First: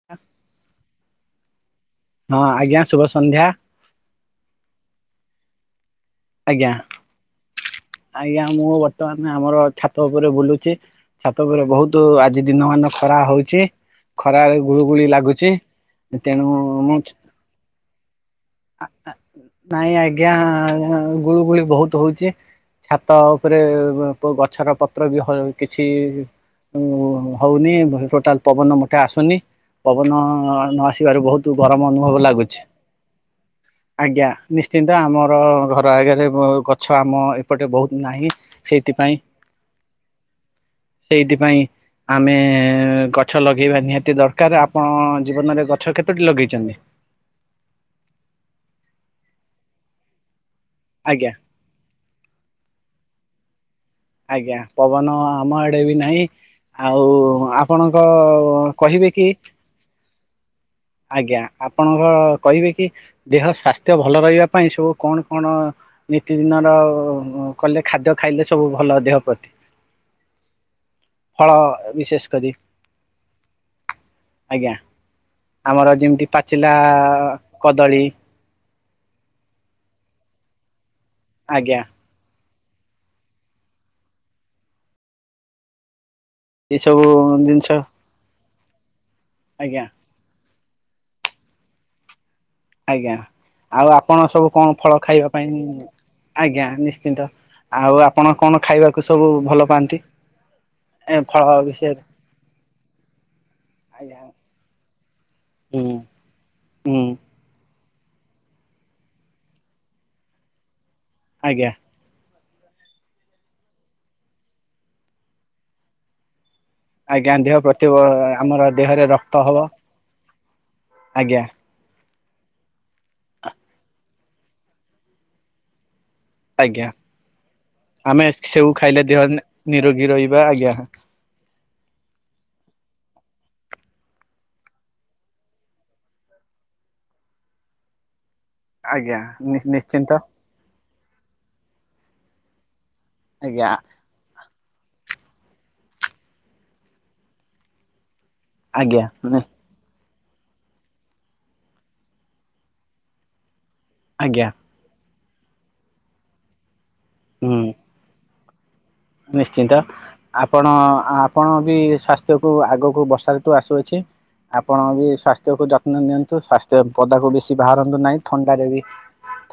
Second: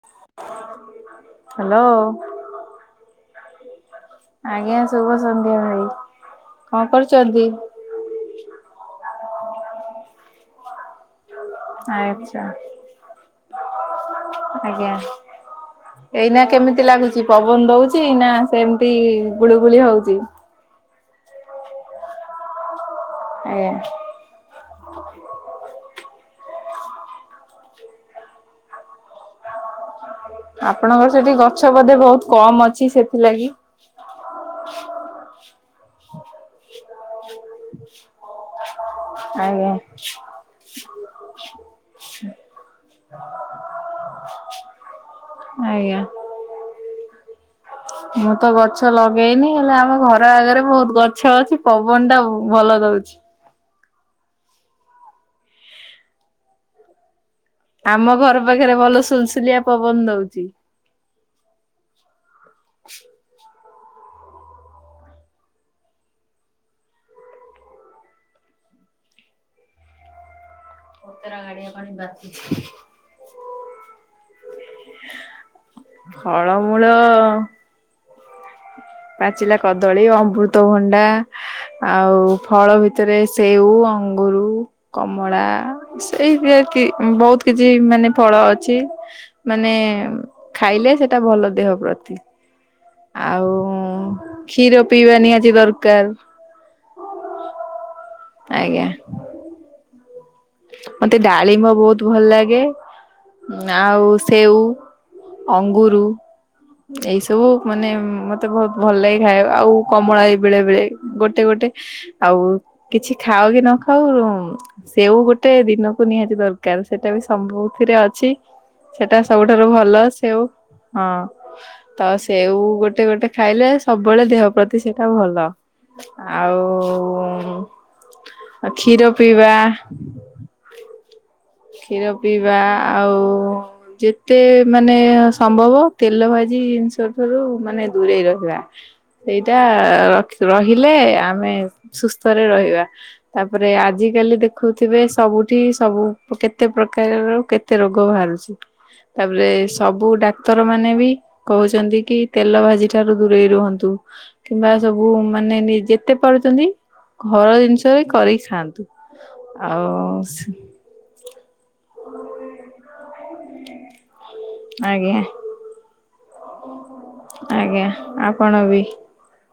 [inaudible] Hello. ହଁ ଆଜ୍ଞା ଶୁଭ ସନ୍ଧ୍ୟା। ଆଜ୍ଞା ଶୁଭ ସନ୍ଧ୍ୟା ଭାଇ ଆଜ୍ଞା କଣ କରୁଛନ୍ତି? ଆଜ୍ଞା ମୁଁ ବର୍ତ୍ତମାନ ଆମର ଛାତ ଉପରେ ବୁଲୁଚି। ଛାତ ଉପରେ ବହୁତୁ ଆଚ୍ଛା ଆଜି ଦିନ ମାନ ଖରା ହଉଛି ଖରାରେ ଗୁଳୁ ଆଜ୍ଞା। ଗୁଳି ଲାଗୁଛି। ଏଇନା ତେଣୁ କେମିତି ମୁଁ ଲାଗୁଛି ପବନ ଦଉଛି ନା ଆ ସେମିତି ଆ ଗୁଳୁଗୁଳି ନାଇଁ ହଉଛି? ଆଜ୍ଞା। ଆଉ ଗୁଳୁଗୁଳି ବହୁତ ହଉଚି। ଛାତ ଉପରେ ଆଜ୍ଞା ଗଛର ପତ୍ର ବି ହ କିଛି ଉ ହଉନି ଟୋଟାଲ ପବନ ମୋଠେ ଆସୁନି ପବନ ହଁ ନ ଆପଣଙ୍କର ଆସିବାରୁ ସେଠି ବହୁତୁ ଗଛ ଗରମ ବୋଧେ ଅନୁଭବ ବହୁତ କମ ଲାଗୁଛି। ଅଛି ସେଥିଲାଗି? ଆଜ୍ଞା ନିଶ୍ଚିନ୍ତ ଆମର ଘର ଆଗରେ ବ ଗଛ ଆମ ଏପଟେ ବହୁତୁ ନାହିଁ ସେଇଥିପାଇଁ। ଆଜ୍ଞା ସେଇଥିପାଇଁ ଆମେ ଗଛ ଲଗେଇବା ନିହାତି ଦରକାର ଆପଣ ଜୀବନରେ ଗଛ ଆଜ୍ଞା। କେତୋଟି ଲଗେଇଛନ୍ତି? ମୁଁ ତ ଗଛ ଲଗେଇନି ହେଲେ ଆମ ଘର ଆଗରେ ବହୁତ ଗଛ ଆଜ୍ଞା ଅଛି। ପବନ ଟା ଭଲ ଦଉଛି। ଆଜ୍ଞା ପବନ ଆମ ଆଡେ ବି ନାହିଁ ଆଉ ଆ ଆପଣଙ୍କ ଆମ ଘର ପାଖରେ ଭଲ କହିବେ କି ସୁଲସୁଲିଆ ପବନ ଦଉଛି। ଆଜ୍ଞା ଆପଣ କଣ କହିବେ କି ଦେହ ସ୍ୱାସ୍ଥ୍ୟ ଭଲ ରହିବା ପାଇଁ ସବୁ କଣ କଣ? ନିତିଦିନ ର କଲେ ଖାଦ୍ୟ ଖାଇଲେ ସବୁ ଭଲ ଦେହ ପ୍ରତି। କୋତରା ଫଳ ଗାଡିଆ ପାଣି ବିଶେଷ ବାଛି କରି ଆଜ୍ଞା। ଆମର ଯେମିତି ପାଚିଲା ଫଳମୂଳ କଦଳୀ। ପାଚିଲା କଦଳୀ, ଅମୃତଭଣ୍ଡା ଆଜ୍ଞା ଆଉ ଫଳ ଭିତରେ ସେଉ, ଅଙ୍ଗୁରୁ, କମଳା। ସେଇ ଭଳିଆ କି ଏସବୁ ବହୁତ ଜିନିଷ କିଛି ମାନେ ଫଳ ଅଛି ମାନେ। ଆଜ୍ଞା ଖାଇଲେ ସେଟା ଭଲ ଦେହ ପ୍ରତି। ଆଜ୍ଞା ଆଉ ଆପଣ ସବୁ କ୍ଷୀର କଣ ଫଳ ପିଇବା ଖାଇବା ନିହାତି ପାଇଁ ଦରକାର ଆଜ୍ଞା ନିଶ୍ଚିନ୍ତ ଆଉ ଆପଣ କଣ ଆଜ୍ଞା ଖାଇବାକୁ ସବୁ ଭଲ ପାଆନ୍ତି? ଏ ମତେ ଫଳ ଡାଳିମ୍ବ ବହୁତ ବିଷୟରେ ଭଲ ଲାଗେ ଆଉ ଆଜ୍ଞା। ସେଉ। ହୁଁ ଅଙ୍ଗୁରୁ ହୁଁ ଏଇ ସବୁ ମାନେ ମ ମତେ ବହୁତ ଭଲ ଲାଗେ ଖାଇଆକୁ ଆଉ କମଳା ବି ବେଳେ ବେଳେ ଗୋଟେ ଗୋଟେ ଆଜ୍ଞା ଆଉ କିଛି ଖାଅ କି ନ ଖାଅ ସେଉ ଗୋଟେ ଦିନକୁ ନିହାତି ଦରକାର। କାର ସେଟା ବି ଆଜ୍ଞା ଦେହ ପ୍ରତି ସବୁଥିରେ ଅଛି ଆମର ଦେହରେ ସେଟା ରକ୍ତ ହବ ସବୁଠାରୁ ଭଲ ସେଉ। ହଁ ଆଜ୍ଞା। ତ ସେଉ ଗୋଟେ ଗୋଟେ ଖାଇଲେ ସବୁବେଳେ ଦେହ ପ୍ରତି ସେଇଟା ଭଲ। ଆଜ୍ଞା ଆମେ ଆଉ କ୍ଷୀର ପିଇବା। ଏ ଆଜ୍ଞା। କ୍ଷୀର ପିଇବା ଆଉ ଯେତେ ମାନେ ସମ୍ଭବ ତେଲ ଭାଜି ଜିନିଷ ଠାରୁ ମାନେ ଦୂରେଇ ରହିବା। ଆଜ୍ଞା ସେଇଟା ନିଶ୍ଚିନ୍ତ। ରଖି ରହିଲେ ଆମେ ସୁସ୍ଥରେ ରହିବା। ଆଜ୍ଞା ତାପରେ ଆଜିକାଲି ଦେଖ ଦେଖୁଥିବେ ସବୁଠି ସବୁ କେତେ ପ୍ରକାରର କେତେ ରୋଗ ବାହାରୁଛି। ଆଜ୍ଞା ତାପରେ ସବୁ ଡାକ ଡାକ୍ତର ମାନେ ବି କହୁଛନ୍ତି କି ତେଲ ଭାଜି ଠାରୁ ଦୂରେଇ ରୁହନ୍ତୁ। ଆଜ୍ଞା। ବା ସବୁ ମାନେ ନି ଯେତେ ପାରୁୁଛନ୍ତି ହୁଁ। ଘର ଜିନିଷରେ କରିକି ଖାଆନ୍ତୁ। ନିଶ୍ଚିନ୍ତ, ଆଉ ଆପଣ ଆ ଆପଣ ବି ସ୍ଵାସ୍ଥ୍ୟକୁୁ ଆଗକୁ ବର୍ଷା ଋତୁ ଆସୁଅଛି ଆପଣ ବି ଆଜ୍ଞା। ସ୍ଵାସ୍ଥ୍ୟକୁ ଯତ୍ନ ନିଅ। ନ୍ତୁ ସ୍ଵାସ୍ଥ୍ୟ ପଦାକୁ ବେଶୀ ଆଜ୍ଞା ବାହାରନ୍ତୁ ନାହିଁ, ଆପଣ ଥଣ୍ଡାରେ ବି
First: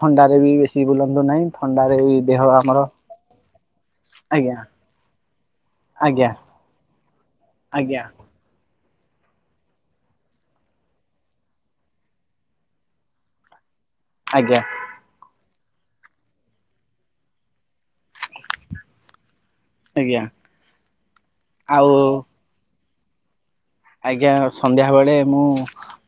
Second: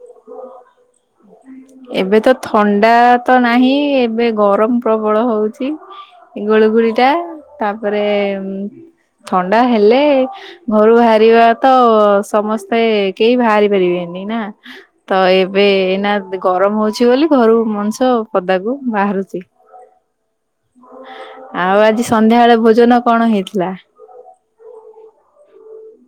ଥଣ୍ଡାରେ ବି ବେଶୀ ବୁଲନ୍ତୁ ବୁଲନାହିଁ ଥଣ୍ଡାରେ ଏବେ ବି ତ ଦେହ ଆମର ଥଣ୍ଡା ତ ନାହିଁ ଏବେ ଆଜ୍ଞା ଗରମ ପ୍ରବଳ ହଉଛି। ଆଜ୍ଞା। ଗୁଳୁଗୁଳି ଟା ଆଜ୍ଞା ତାପରେ ଥଣ୍ଡା ହେଲେ ଘରୁ ବାହାରିବା ତ ସମସ୍ତେ କେହି ବାହାରି ପାରିବେନି। ନି ନା ଆଜ୍ଞା ତ ଏବେ ନା ଗରମ ହଉଛି ବୋଲି ଘରୁ ମଣିଷ ତ ପଦାକୁ ବାହାରୁଚି। ଆଜ୍ଞା। ଆଉ ଆଜି ସନ୍ଧ୍ୟାବେଳେ ଭୋଜନ କଣ ହେଇଥିଲା? ଆଜ୍ଞା ସନ୍ଧ୍ୟାବେଳେ ମୁଁ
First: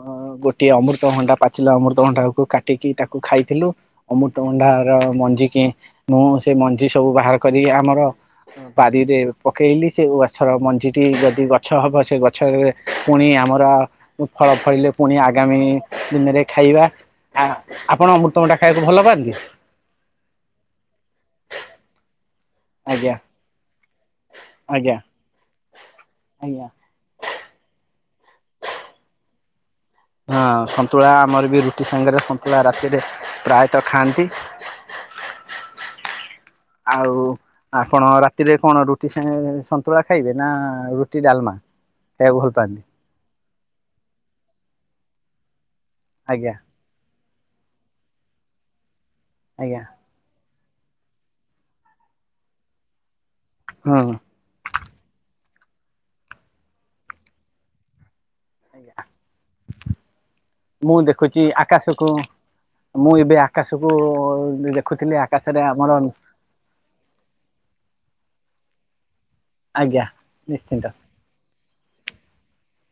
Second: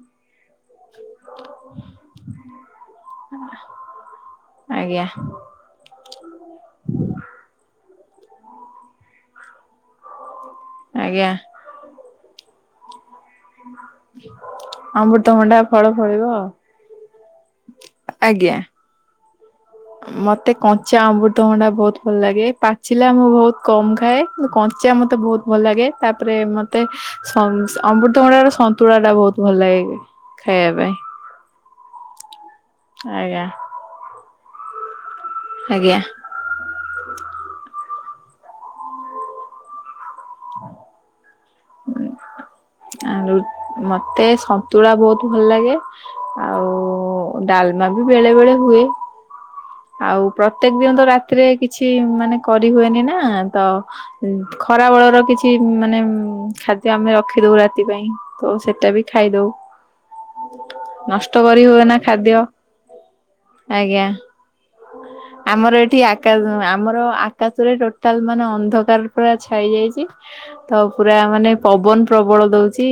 ଅ ଗୋଟିଏ ଅମୃତଭଣ୍ଡା ପାଚିଲା ଅମୃତଭଣ୍ଡାକୁ କାଟିକି ତାକୁ ଖାଇଥିଲୁ। ଅମୃତଭଣ୍ଡା ର ଆଜ୍ଞା ମଞ୍ଜିିକି ମୁଁ ସେ ମଞ୍ଜି ସବୁ ବାହାର କରି ଆମର ବାରିରେ ପକେଇଲି ସେ ଗଛର ମ ଞ୍ଜି ଟିି ଆଜ୍ଞା ଯଦି ଗଛ ହବ ସେ ଗଛରେ ପୁଣି ଆମର ଉ ଫଳ ଫଳିଲେ ପୁଣି ଅମୃତଭଣ୍ଡା ଆଗାମୀ ଫଳ ଫଳିବ ଦିନେରେ ଖାଇବା। ଆ ଆପଣ ଆଜ୍ଞା। ଅମୃତଭଣ୍ଡା ଖାଇ କୁ ଭଲ ପାଆନ୍ତି। ମତେ କଞ୍ଚା ଅମୃତଭଣ୍ଡା ବହୁତ ଭଲ ଲାଗେ ପାଚିଲା ଆଜ୍ଞା ମୁଁ ବହୁତ କମ ଖାଏ। କିନ୍ତୁ କଞ୍ଚା ଆଜ୍ଞା ମତେ ବହୁତ ଭଲ ଲାଗେ ତାପରେ ଆଜ୍ଞା। ମତେ ସମ୍ସ ଅମୃତଭଣ୍ଡା ର ସନ୍ତୁଳା ଟା ବହୁତ ଭଲ ଲାଗେ। ହଁ ଖାଇବା ପାଇଁ ସନ୍ତୁଳା ଆମର ବି ରୁଟି ସାଙ୍ଗେରେ ସନ୍ତୁଳା ରାତିରେ ଆଜ୍ଞା ପ୍ରାୟ ତ ଖାଆନ୍ତି। ଆଜ୍ଞା। ଆଉ ଆପଣ ରାତିରେ କଣ ରୁଟି ସାଙ୍ଗେରେ ସନ୍ତୁଳା ଖାଇବେ ନା ରୁଟି ଡାଲମା? ଖାଇବାକୁ ଭଲ ପାଆନ୍ତି? ଆଳୁ ମତେ ସନ୍ତୁଳା ବହୁତ ଭଲ ଲାଗେ ଆଜ୍ଞା ଆଉ ଡାଲମା ବି ବେଳେବେଳେ ହୁଏ। ଆଜ୍ଞା। ଆଉ ପ୍ରତ୍ୟେକ ଦିନ ତ ରାତିରେ କିଛି ମାନେ କରିହୁଏନି ନା ତ ହୁଁ। ଖରାବେଳର କିଛି ମାନେ ଖାଦ୍ୟ ଆମେ ରଖିଦଉ ରାତି ପାଇଁ। ତ ସେଟା ବି ଖାଇଦଉ ମୁଁ ଦେଖୁଛି ନଷ୍ଟ କରି ହୁଏନା ଆକାଶକୁ ଖାଦ୍ୟ। ମୁଁ ଏବେ ଆକାଶକୁ ଆଜ୍ଞା ଦେଖୁଥିଲି ଆକାଶରେ ଆମର କାଶ ଆମର ଆକାଶରେ ଟୋଟାଲ ମାନେ ଅନ୍ଧକାର ପୁରା ଛାଇ ଆଜ୍ଞା ଯାଇଛି ତ ନିଶ୍ଚିନ୍ତ ପୁ ମାନେ ପବନ ପ୍ରବଳ ଦଉଛି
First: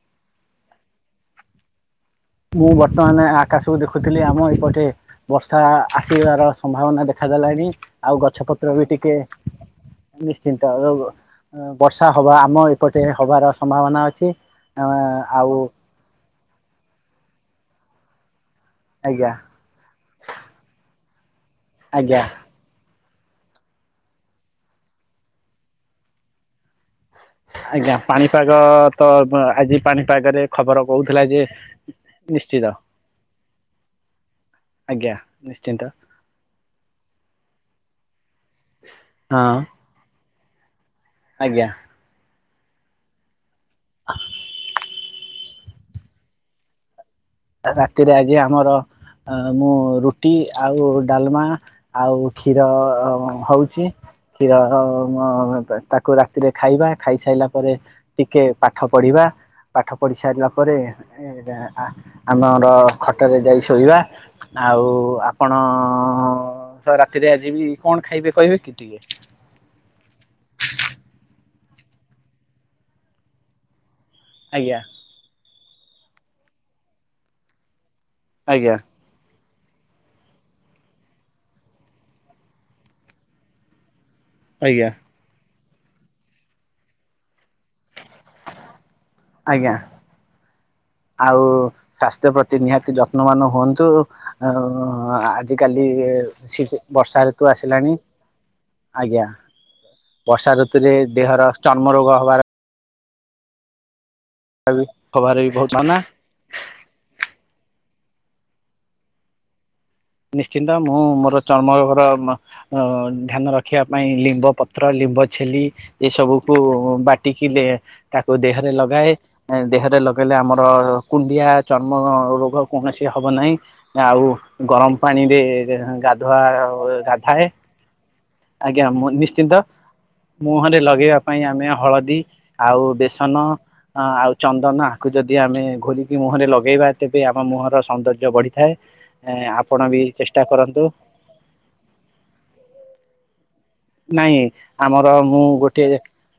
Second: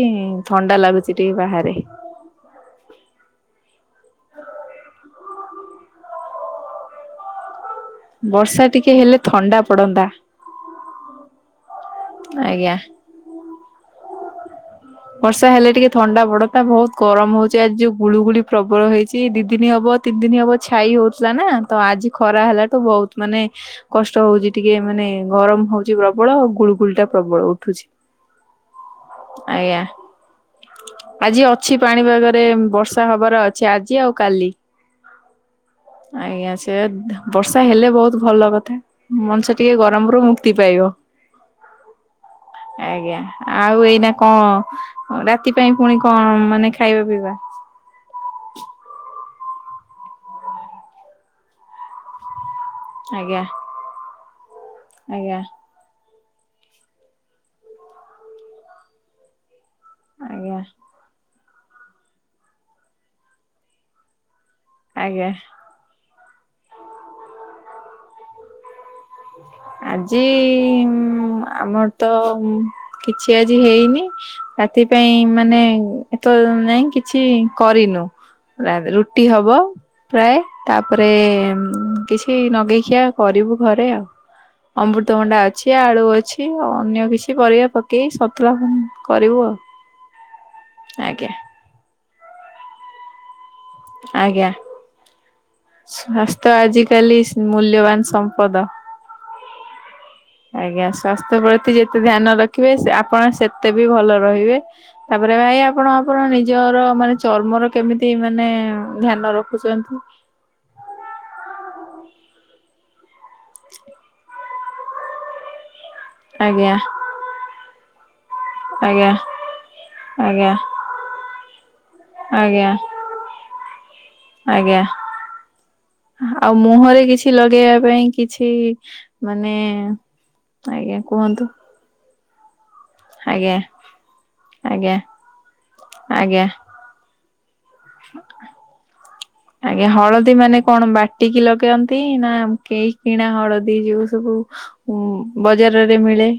ଥଣ୍ଡା ଲାଗୁଛି ଟିକେ ବାହାରେ। ମୁଁ ବର୍ତ୍ତମାନ ଆକାଶକୁ ଦେଖୁଥିଲି ଆମ ଏଇପଟେ ବର୍ଷା ଆସିବାର ସମ୍ଭାବନା ଦେଖାଦେଲାଣି। ଆଉ ଗଛ ବର୍ଷା ପତ୍ର ବି ଟିକେ ହେଲେ ଥଣ୍ଡା ପଡନ୍ତା ନିସ୍ ଶ୍ଚିନ୍ତ ବର୍ଷା ହବା ଆମ ଆଜ୍ଞା ଏପଟେ ହବାର ସମ୍ଭାବନା ଅଛି। ଅ ବର୍ଷା ଆଉ ହେଲେ ଟିକେ ଥଣ୍ଡା ପଡତା ବହୁତୁ ଗରମ ହଉଚି ଆଜି ଉ ଗୁଳୁଗୁଳି ପ୍ରବଳ ହେଇଚି ଆଜ୍ଞା ଦି ଦିନି ହବ ତିନି ଦିନି ହବ ଛାଇ ହଉଥିଲା ନା ତ ଆଜି ଆଜ୍ଞା ଖରା ହେଲାଠୁ ବହୁ ମାନେ କଷ୍ଟ ହଉଚି ଟିକେ ମାନେ ଗରମ ହଉଚି ପ୍ରବଳ ଆଉ ଗୁଳୁଗୁଳି ଟା ପ୍ରବଳ ଉ ଆଜ୍ଞା ପାଣିପାଗ ତ ମ ଆଜି ଆଜ୍ଞା। ପାଣିପାଗରେ ଖବର କହୁଥିଲା ଆଜି ଯେ ଅଛି ପାଣିପାଗରେ ନିଶ୍ଚିତ। ବର୍ଷା ହବାର ଅଛି ଆଜି ଆଉ କାଲି। ଆଜ୍ଞା ନିଶ୍ଚିନ୍ତ। ଆଜ୍ଞା ସେ ବର୍ଷା ହେଲେ ବହୁତୁ ଭଲ କଥା ହଁ ମଣିଷ ଟିକେ ଗ ଗରମ ରୁ ମୁକ୍ତି ପାଇବ। ଆଜ୍ଞା। ଆଜ୍ଞା ଆଉ ଏଇନା କଣ ରାତି ପାଇଁ ପୁଣି କଣ ମାନେ ଖାଇବା ପିଇବା? ରାତିରେ ଆଜି ଆମର ଆଁ-ମୁଁ ରୁଟି ଆଉ ଡାଲମା ଆଉ କ୍ଷୀର ଆଜ୍ଞା ହଉଚି କ୍ଷୀର ଆଜ୍ଞା ମ-ତା-ତା କୁ ରାତିରେ ଖାଇବା ଖାଇସାଇଲା ପରେ ଟିକେ ପାଠ ପଢିବା। ପାଠ ପଢି ସାରିଲା ଆଜ୍ଞା ପରେ ଆମର ଖଟରେ ଯାଇ ଶୋଇବା। ଆଉ ଆଜ୍ଞା। ଆପଣ ତ ରାତିରେ ଆଜି ବି କଣ ଖାଇବେ କହିବେ କି ଟିକେ? ଆଜି ଉଁ ଆମର୍ ତ କିଛି ଆଜି ହେଇନି। ଆଜ୍ଞା ରାତି ପାଇଁ ମାନେ ଏତ ନାଇଁ କିଛି କରିନୁ ଆଜ୍ଞା ରା ରୁ ଟି ହବ। ପ୍ରାଏ ତାପରେ କିଛି ନଗେଇଖିଆ କରିବୁ ଘରେ ଆଉ। ଆଜ୍ଞା। ଅମୃତଭଣ୍ଡା ଅଛି ଆଳୁ ଅଛି ଅନ୍ୟ କିଛି ପରିବା ପକେଇ ସତୁଳା ଆଜ୍ଞା ଆଜ୍ଞା ଆଉ ସ୍ୱାସ୍ଥ୍ୟ ପ୍ରତି ନିହାତି ଯତ୍ନବାନ ହୁଅ ତୁ ଆଜ୍ଞା ଆଉ ଆଜିିକାଲି ସ୍ୱାସ୍ଥ୍ୟ ଶି ଶି ଆଜିକାଲି ବର୍ଷା ଋତୁ ଆସିଲାଣି। ମୂଲ୍ୟବାନ ସମ୍ପଦ। ଆଜ୍ଞା ବର୍ଷା ଋତୁରେ ଦେହର ଚର୍ମ ରୋଗ ହବାର ଦେଖିବେ ଆପଣ ସେତେ ବି ଭଲ ରହିବେ ତାପରେ ହବାର ବି ଭାଇ ବହୁତ ଆପଣ ମନା ଆପଣ ନି ଜର ମାନେ ଚର୍ମର କେମିତି ମାନେ ଧ୍ୟାନ ରଖୁଚନ୍ତି? ନିଶ୍ଚିନ୍ତ ମୁଁ ମୋର ଚର୍ମ ରୋଗର ମ ଧ୍ୟାନ ରଖିବା ପାଇଁ ଲିମ୍ବ ପ ପତ୍ର ଲିମ୍ବ ଛେଲି ଏସବୁକୁ ଆଜ୍ଞା ବାଟିକି ଦେ ତାକୁ ଦେହରେ ଲଗାଏ। ଆଜ୍ଞା ଦେହରେ ଲଗେଇଲେ ଆଜ୍ଞା ଆମର କୁଣ୍ଡିଆ ଚର୍ମ ରୋଗ ଆଜ୍ଞା କୌଣସି ହବ ନାହିଁ। ଆଉ ଆଜ୍ଞା ଗରମ୍ ପାଣିରେ ଗାଧୁଆ ଆଉ ମୁହଁରେ କିଛି ଗାଧାଏ ଲଗେଇବା ପାଇଁ କିଛି ଆଜ୍ଞା ମୁ ନିଶ୍ଚିନ୍ତ ମାନେ ମୁହଁରେ ଆଜ୍ଞା ଲଗେଇବା ପାଇଁ କୁହନ୍ତୁ ଆମେ ହଳଦୀ ଆଉ ବେସନ ଆଜ୍ଞା ଆ ଆଉ ଚନ୍ଦନ ଆଜ୍ଞା ଆକୁ ଯଦି ଆମେ ଘୋରିକି ଆଜ୍ଞା। ମୁହଁରେ ଲଗେଇବା ତେବେ ଆମ ମୁହଁର ସୌନ୍ଦର୍ଯ୍ୟ ବଢିଥାଏ। ଏଁ ଆପ୍ ଜ୍ଞା ହଳଦୀ ମାନେ କଣ୍ ବାଟିକି ଲଗାଇନ୍ତି ନା କେହି କିଣା ହଳଦୀ ସେଇ ଯୋଗୁ ସବୁ ନାଇଁ ଉ ଆମର ମୁଁ ଗୋଟେ ବଜାରରେ ମିଳେ।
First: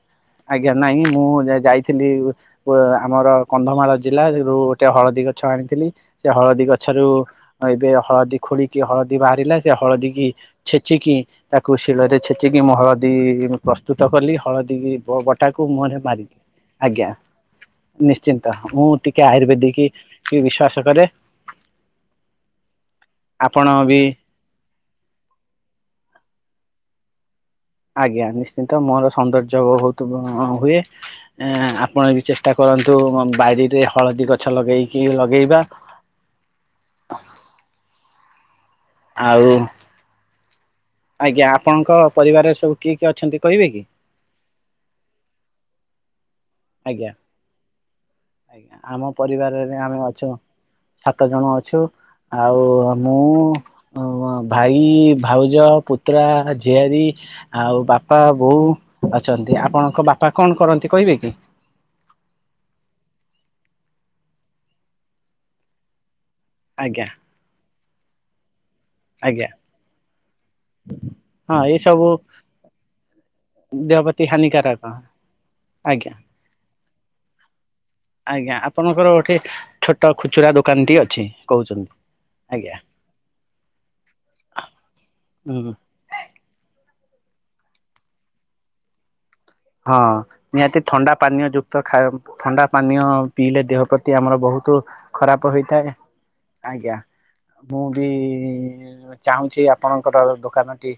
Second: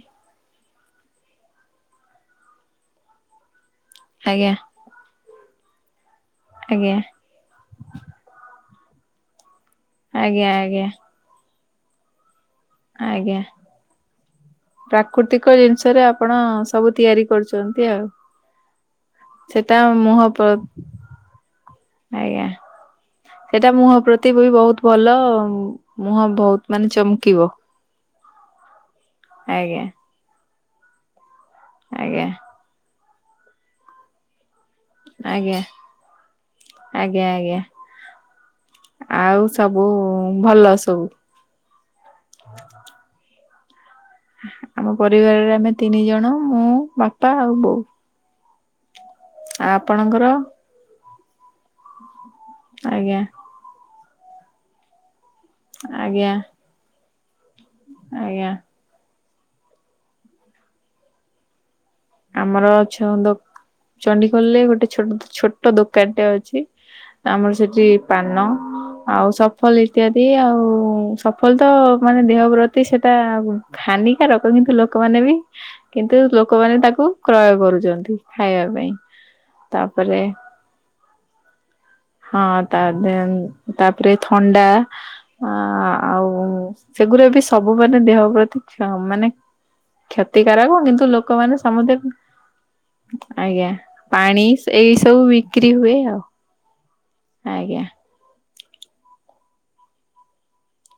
ଆଜ୍ଞା ନାଇଁ ମୁଁ ଯାଇଥିଲି ବ‌ ଆମର କନ୍ଧମାଳ ଜିଲ୍ଲା ଆଜ୍ଞା ସେରୁ ଟେ ହଳଦୀ ଗଛ ଆଣିଥିଲି ସେ ହଳଦୀ ଆଜ୍ଞା ଗଛରୁ ଏବେ ହଳଦୀ ଖୋଳିକି ହଳଦୀ ବାହାରିଲା। ଯେ ହଳଦୀ କି ଆଜ୍ଞା ଆଜ୍ଞା। ଛେଚିକି ତାକୁ ଶିଳରେ ଚିକି ମୁଁ ହଳଦୀ ଆଜ୍ଞା ପ୍ରସ୍ତୁତ କଲି ହଳଦୀ ପ୍ରାକୃତିକ ବଟାକୁ ମୁହଁରେ ଜିନିଷରେ ଆପଣ ମାରିଲି ସବୁ ଆଜ୍ଞା। ତିଆରି କରୁଛନ୍ତି ଆଉ। ନିଶ୍ଚିନ୍ତ ମୁଁ ଟିକେ ସେଟା ଆୟୁର୍ବେଦିକି ମୁହଁ କି ପ୍ର ବିଶ୍ଵାସ କରେ। ଆଜ୍ଞା ସେଟା ମୁହଁ ପ୍ର ତି ବି ବି ବହୁତ ଭଲ ମୁହଁ ବହୁତ୍ ମାନେ ଚମ୍କିବ। ଆଜ୍ଞା ନିଶ୍ଚିନ୍ତ ମୋର ସୌନ୍ଦର୍ଯ୍ୟ ଆଜ୍ଞା। ବହୁତୂ ହଁ ହୁଏ ଏଁ ଆପଣ ବି ଆଜ୍ଞା ଚେଷ୍ଟା କରନ୍ତୁ ହଁ ବାଡ଼ିରେ ହଳଦୀ ଗଛ ଲଗେଇକି ଆଜ୍ଞା ଲଗେଇବା। ଆଜ୍ଞା ଆଜ୍ଞା ଆଉ ସବୁ ଭଲ ସବୁ। ଆଜ୍ଞା ଆପଣଙ୍କ ପରିବାର ସବୁ କିଏ କିଏ ଅଛନ୍ତି କହିବେ କି? ଆମ ପରିବାରରେ ଆମେ ତିନି ଜଣ ମୁଁ ଆଜ୍ଞା ବାପା ଆଉ ବୋଉ। ଆମ ଆ ପରିବାରରେ ଆମେ ଆପଣଙ୍କର ଅଛୁ ସାତ ଜଣ ଅଛୁ। ଆଉ ଆଜ୍ଞା ମୁଁ ଅମଁ ଭାଇ ଭାଉଜ ପୁତ୍ରା ଆଜ୍ଞା ଝିଆରୀ ଆଉ ବାପା ଆଜ୍ଞା ବୋଉ ଅଛନ୍ତି, ଆପଣଙ୍କ ବାପା କଣ୍ କରନ୍ତି କହିବେ କି? ଆମର ଛନ୍ଦ ଚଣ୍ଡିଖୋଲରେ ଗୋଟେ ଛୋଟ ଛୋଟ ଦୋକାନ୍ ଟେ ଅଛି। ଆଜ୍ଞା। ଆମର୍ ସେଠି ପାନ ଆଉ ଆଜ୍ଞା ସଫଲ୍ ଇତ୍ୟାଦି ଆଉ ସଫଲ୍ ହଁ ତ ଏଇ ସବୁ ମାନେ ଦେହ ପ୍ରତି ସେଟା ଦେହ ପ୍ରତି ହାନିକାରକ କିନ୍ତୁ ଲୋକମାନେ ବି ଆଜ୍ଞା। କିନ୍ତୁ ଲୋକମାନେ ତାକୁ କ୍ରୟ କରୁଚନ୍ତି। ଆଜ୍ଞା ଆପଣଙ୍କର ଗୋଟେ ଛୋଟ ଖୁଚୁରା ଦୋକାନ୍ ଟି ଅଛି କହୁଚନ୍ତି। ହଁ ତା ଦେ ତାପ୍ରେ ଥଣ୍ଡା ଅ ହୁଁ। ଆଉ ସେଗୁରା ବି ସବୁ ମାନେ ଦେହ ପ୍ରତି କ୍ଷ ମାନେ ହଁ କ୍ଷତିକାରକ ନିହାତି କିନ୍ତୁ ଥଣ୍ଡା ପାନୀୟ ଲୋକମାନେ ଯୁକ୍ତ ସମସ୍ତେ ଖୟ ଥଣ୍ଡା ପାନୀୟ ପିଇଲେ ଆଜ୍ଞା ଦେହ ପ୍ର ତି ଆମର ପାଣି ବହୁତୁ ଏଇ ସବୁ ଖରାପ ବିକ୍ରି ହେଇଥାଏ। ହୁଏ ଆଉ ଆଜ୍ଞା ମୁଁ ଆଜ୍ଞା ବି ଚାହୁଁଚି ଆପଣଙ୍କର ଦୋକାନଟି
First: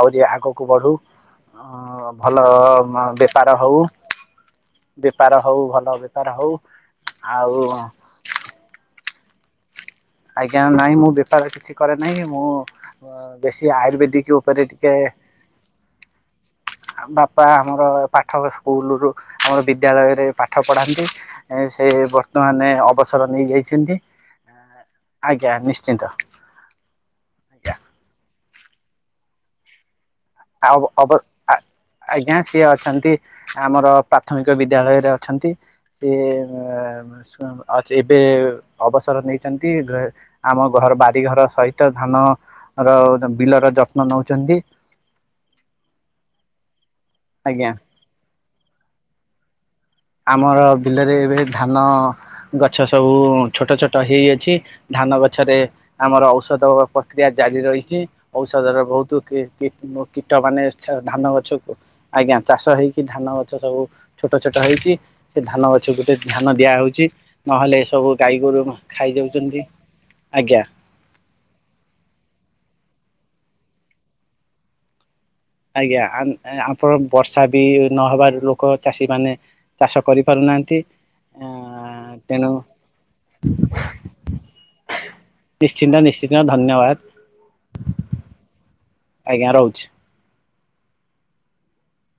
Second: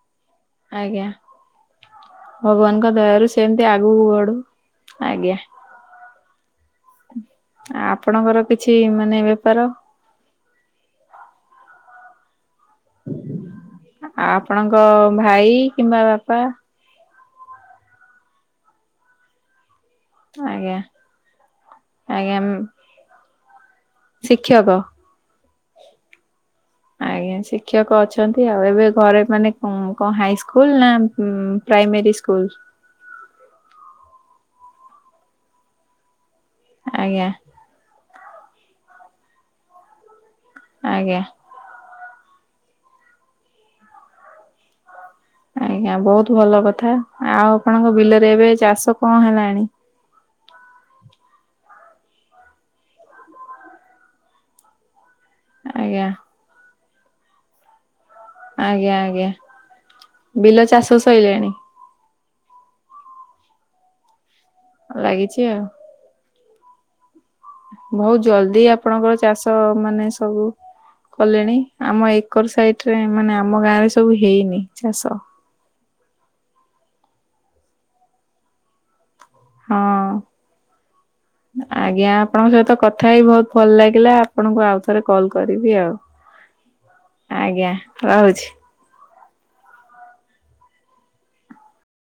ଆଉରି ଆଗ ବଢୁ ଆଜ୍ଞା ଅ ଭଲ ଭଗବାନଙ୍କ ଦୟାରୁ ବେପାର ସେମିତି ହଉ ଆଗକୁ ବଢୁ ଆଜ୍ଞା। ବେପାର ହ ହଉ ଭଲ ବେପାର ହଉ। ଆଉ ଆ ଆପଣଙ୍କର କିଛି ମାନେ ବେପାର? ଆଜ୍ଞା ନାଇଁ ମୁଁ ବେପାର କିଛି କରେ ନେଇଁ ମୁଁ ବେଶୀ ଆୟୁର୍ବେଦିକ ଉପରେ ଆପଣଙ୍କ ଟିକେ ଭାଇ କିମ୍ବା ବାପା ବାପା ଆମର ପାଠ ସ୍କୁଲ ରୁ ଆମର ବିଦ୍ୟାଳୟରେ ପାଠ ଆଜ୍ଞା ପଢ଼ାନ୍ତି ସେ ଆଜ୍ଞା ବର୍ତ୍ତମାନ ଅବସର ନେଇଯାଇଛନ୍ତି। ଶିକ୍ଷକ। ଆଜ୍ଞା ନିଶ୍ଚିନ୍ତ। ଆଜ୍ଞା ଶିକ୍ଷକ ଅଛନ୍ତି ଆଉ, ଏବେ ଘରେ ମାନେ କଣ କଣ ହାଇ ଆ ଅବ ଆଜ୍ଞା ସିଏ ଅଛନ୍ତି। ଆମର ପ୍ରାଥମିକ ବିଦ୍ୟାଳୟରେ ଅଛନ୍ତି ସିଏ ଆଜ୍ଞା [unintelligible] ଅଛି ଏବେ ଅବସର ନେଇଛନ୍ତି ଆମ ଘର ଆଜ୍ଞା ବାରିଘର ସହି ଧାନ ର ବିଲର ଯତ୍ନ ନଉଛନ୍ତି। ଆଜ୍ଞା ବହୁତ ଭଲ କଥା ଆଉ ଆଜ୍ଞା। ଆପଣଙ୍କ ବିଲରେ ଏବେ ଚାଷ କଁ ହେଲାଣି? ଆମର ବିଲରେ ଏବେ ଧାନ ଗଛ ସବୁ ଛୋଟ ଛୋଟ ହେଇଅଛି। ଧାନ ଗଛରେ ଆଜ୍ଞା ଆମର ଔଷଧ ପ୍ରକ୍ରିୟା ଜାରି ରହିଛି। ଔଷଧ ର ଆଜ୍ଞା ବହୁତ ଆଜ୍ଞା କି କୀଟ ବିଲ ମାନେ ଚାଷ ଧାନ ଗଛ ସଇଲାଣି କୁ ଆଜ୍ଞା ଚାଷ ହେଇକି ଧାନ ଗଛ ସବୁ ଛୋଟ ଛୋଟ ହେଇ ଲାଗିଛି ସେ ଆଉ ଧାନ ଗଛକୁ ଗୋଟେ ଧ୍ୟାନ ଦିଆ ହଉଚି। ବହୁତ ଜଲଦି ଆପଣଙ୍କର ଚାଷ ମାନେ ସବୁ ଆଜ୍ଞା କଲେଣି ଆମ ଏକର ସାଇଟ ରେ ମାନେ ଆମ ଗାଁ ରେ ସବୁ ହେଇନି ଚାଷ। ଆଜ୍ଞା ଆମ ଆପଣ ବର୍ଷା ବି ନହେବାରୁ ଲୋକ ଚାଷୀ ମାନେ ଚାଷ କରିପାରୁନାହାନ୍ତି। ହଁ [inaudible] ଆଜ୍ଞା ତେଣୁ ଆପଣଙ୍କ ସହିତ କଥା ହେଇ ବହୁତ ଭଲ ଲାଗିଲା ଆପଣଙ୍କୁ ଆଉ ଥରେ କଲ କରିବି ଆଉ। ନିଶ୍ଚିତ ଧନ୍ୟ ଧନ୍ୟବାଦ। ଆଜ୍ଞା ରହୁଛି। ଆଜ୍ଞା ରହୁଛି।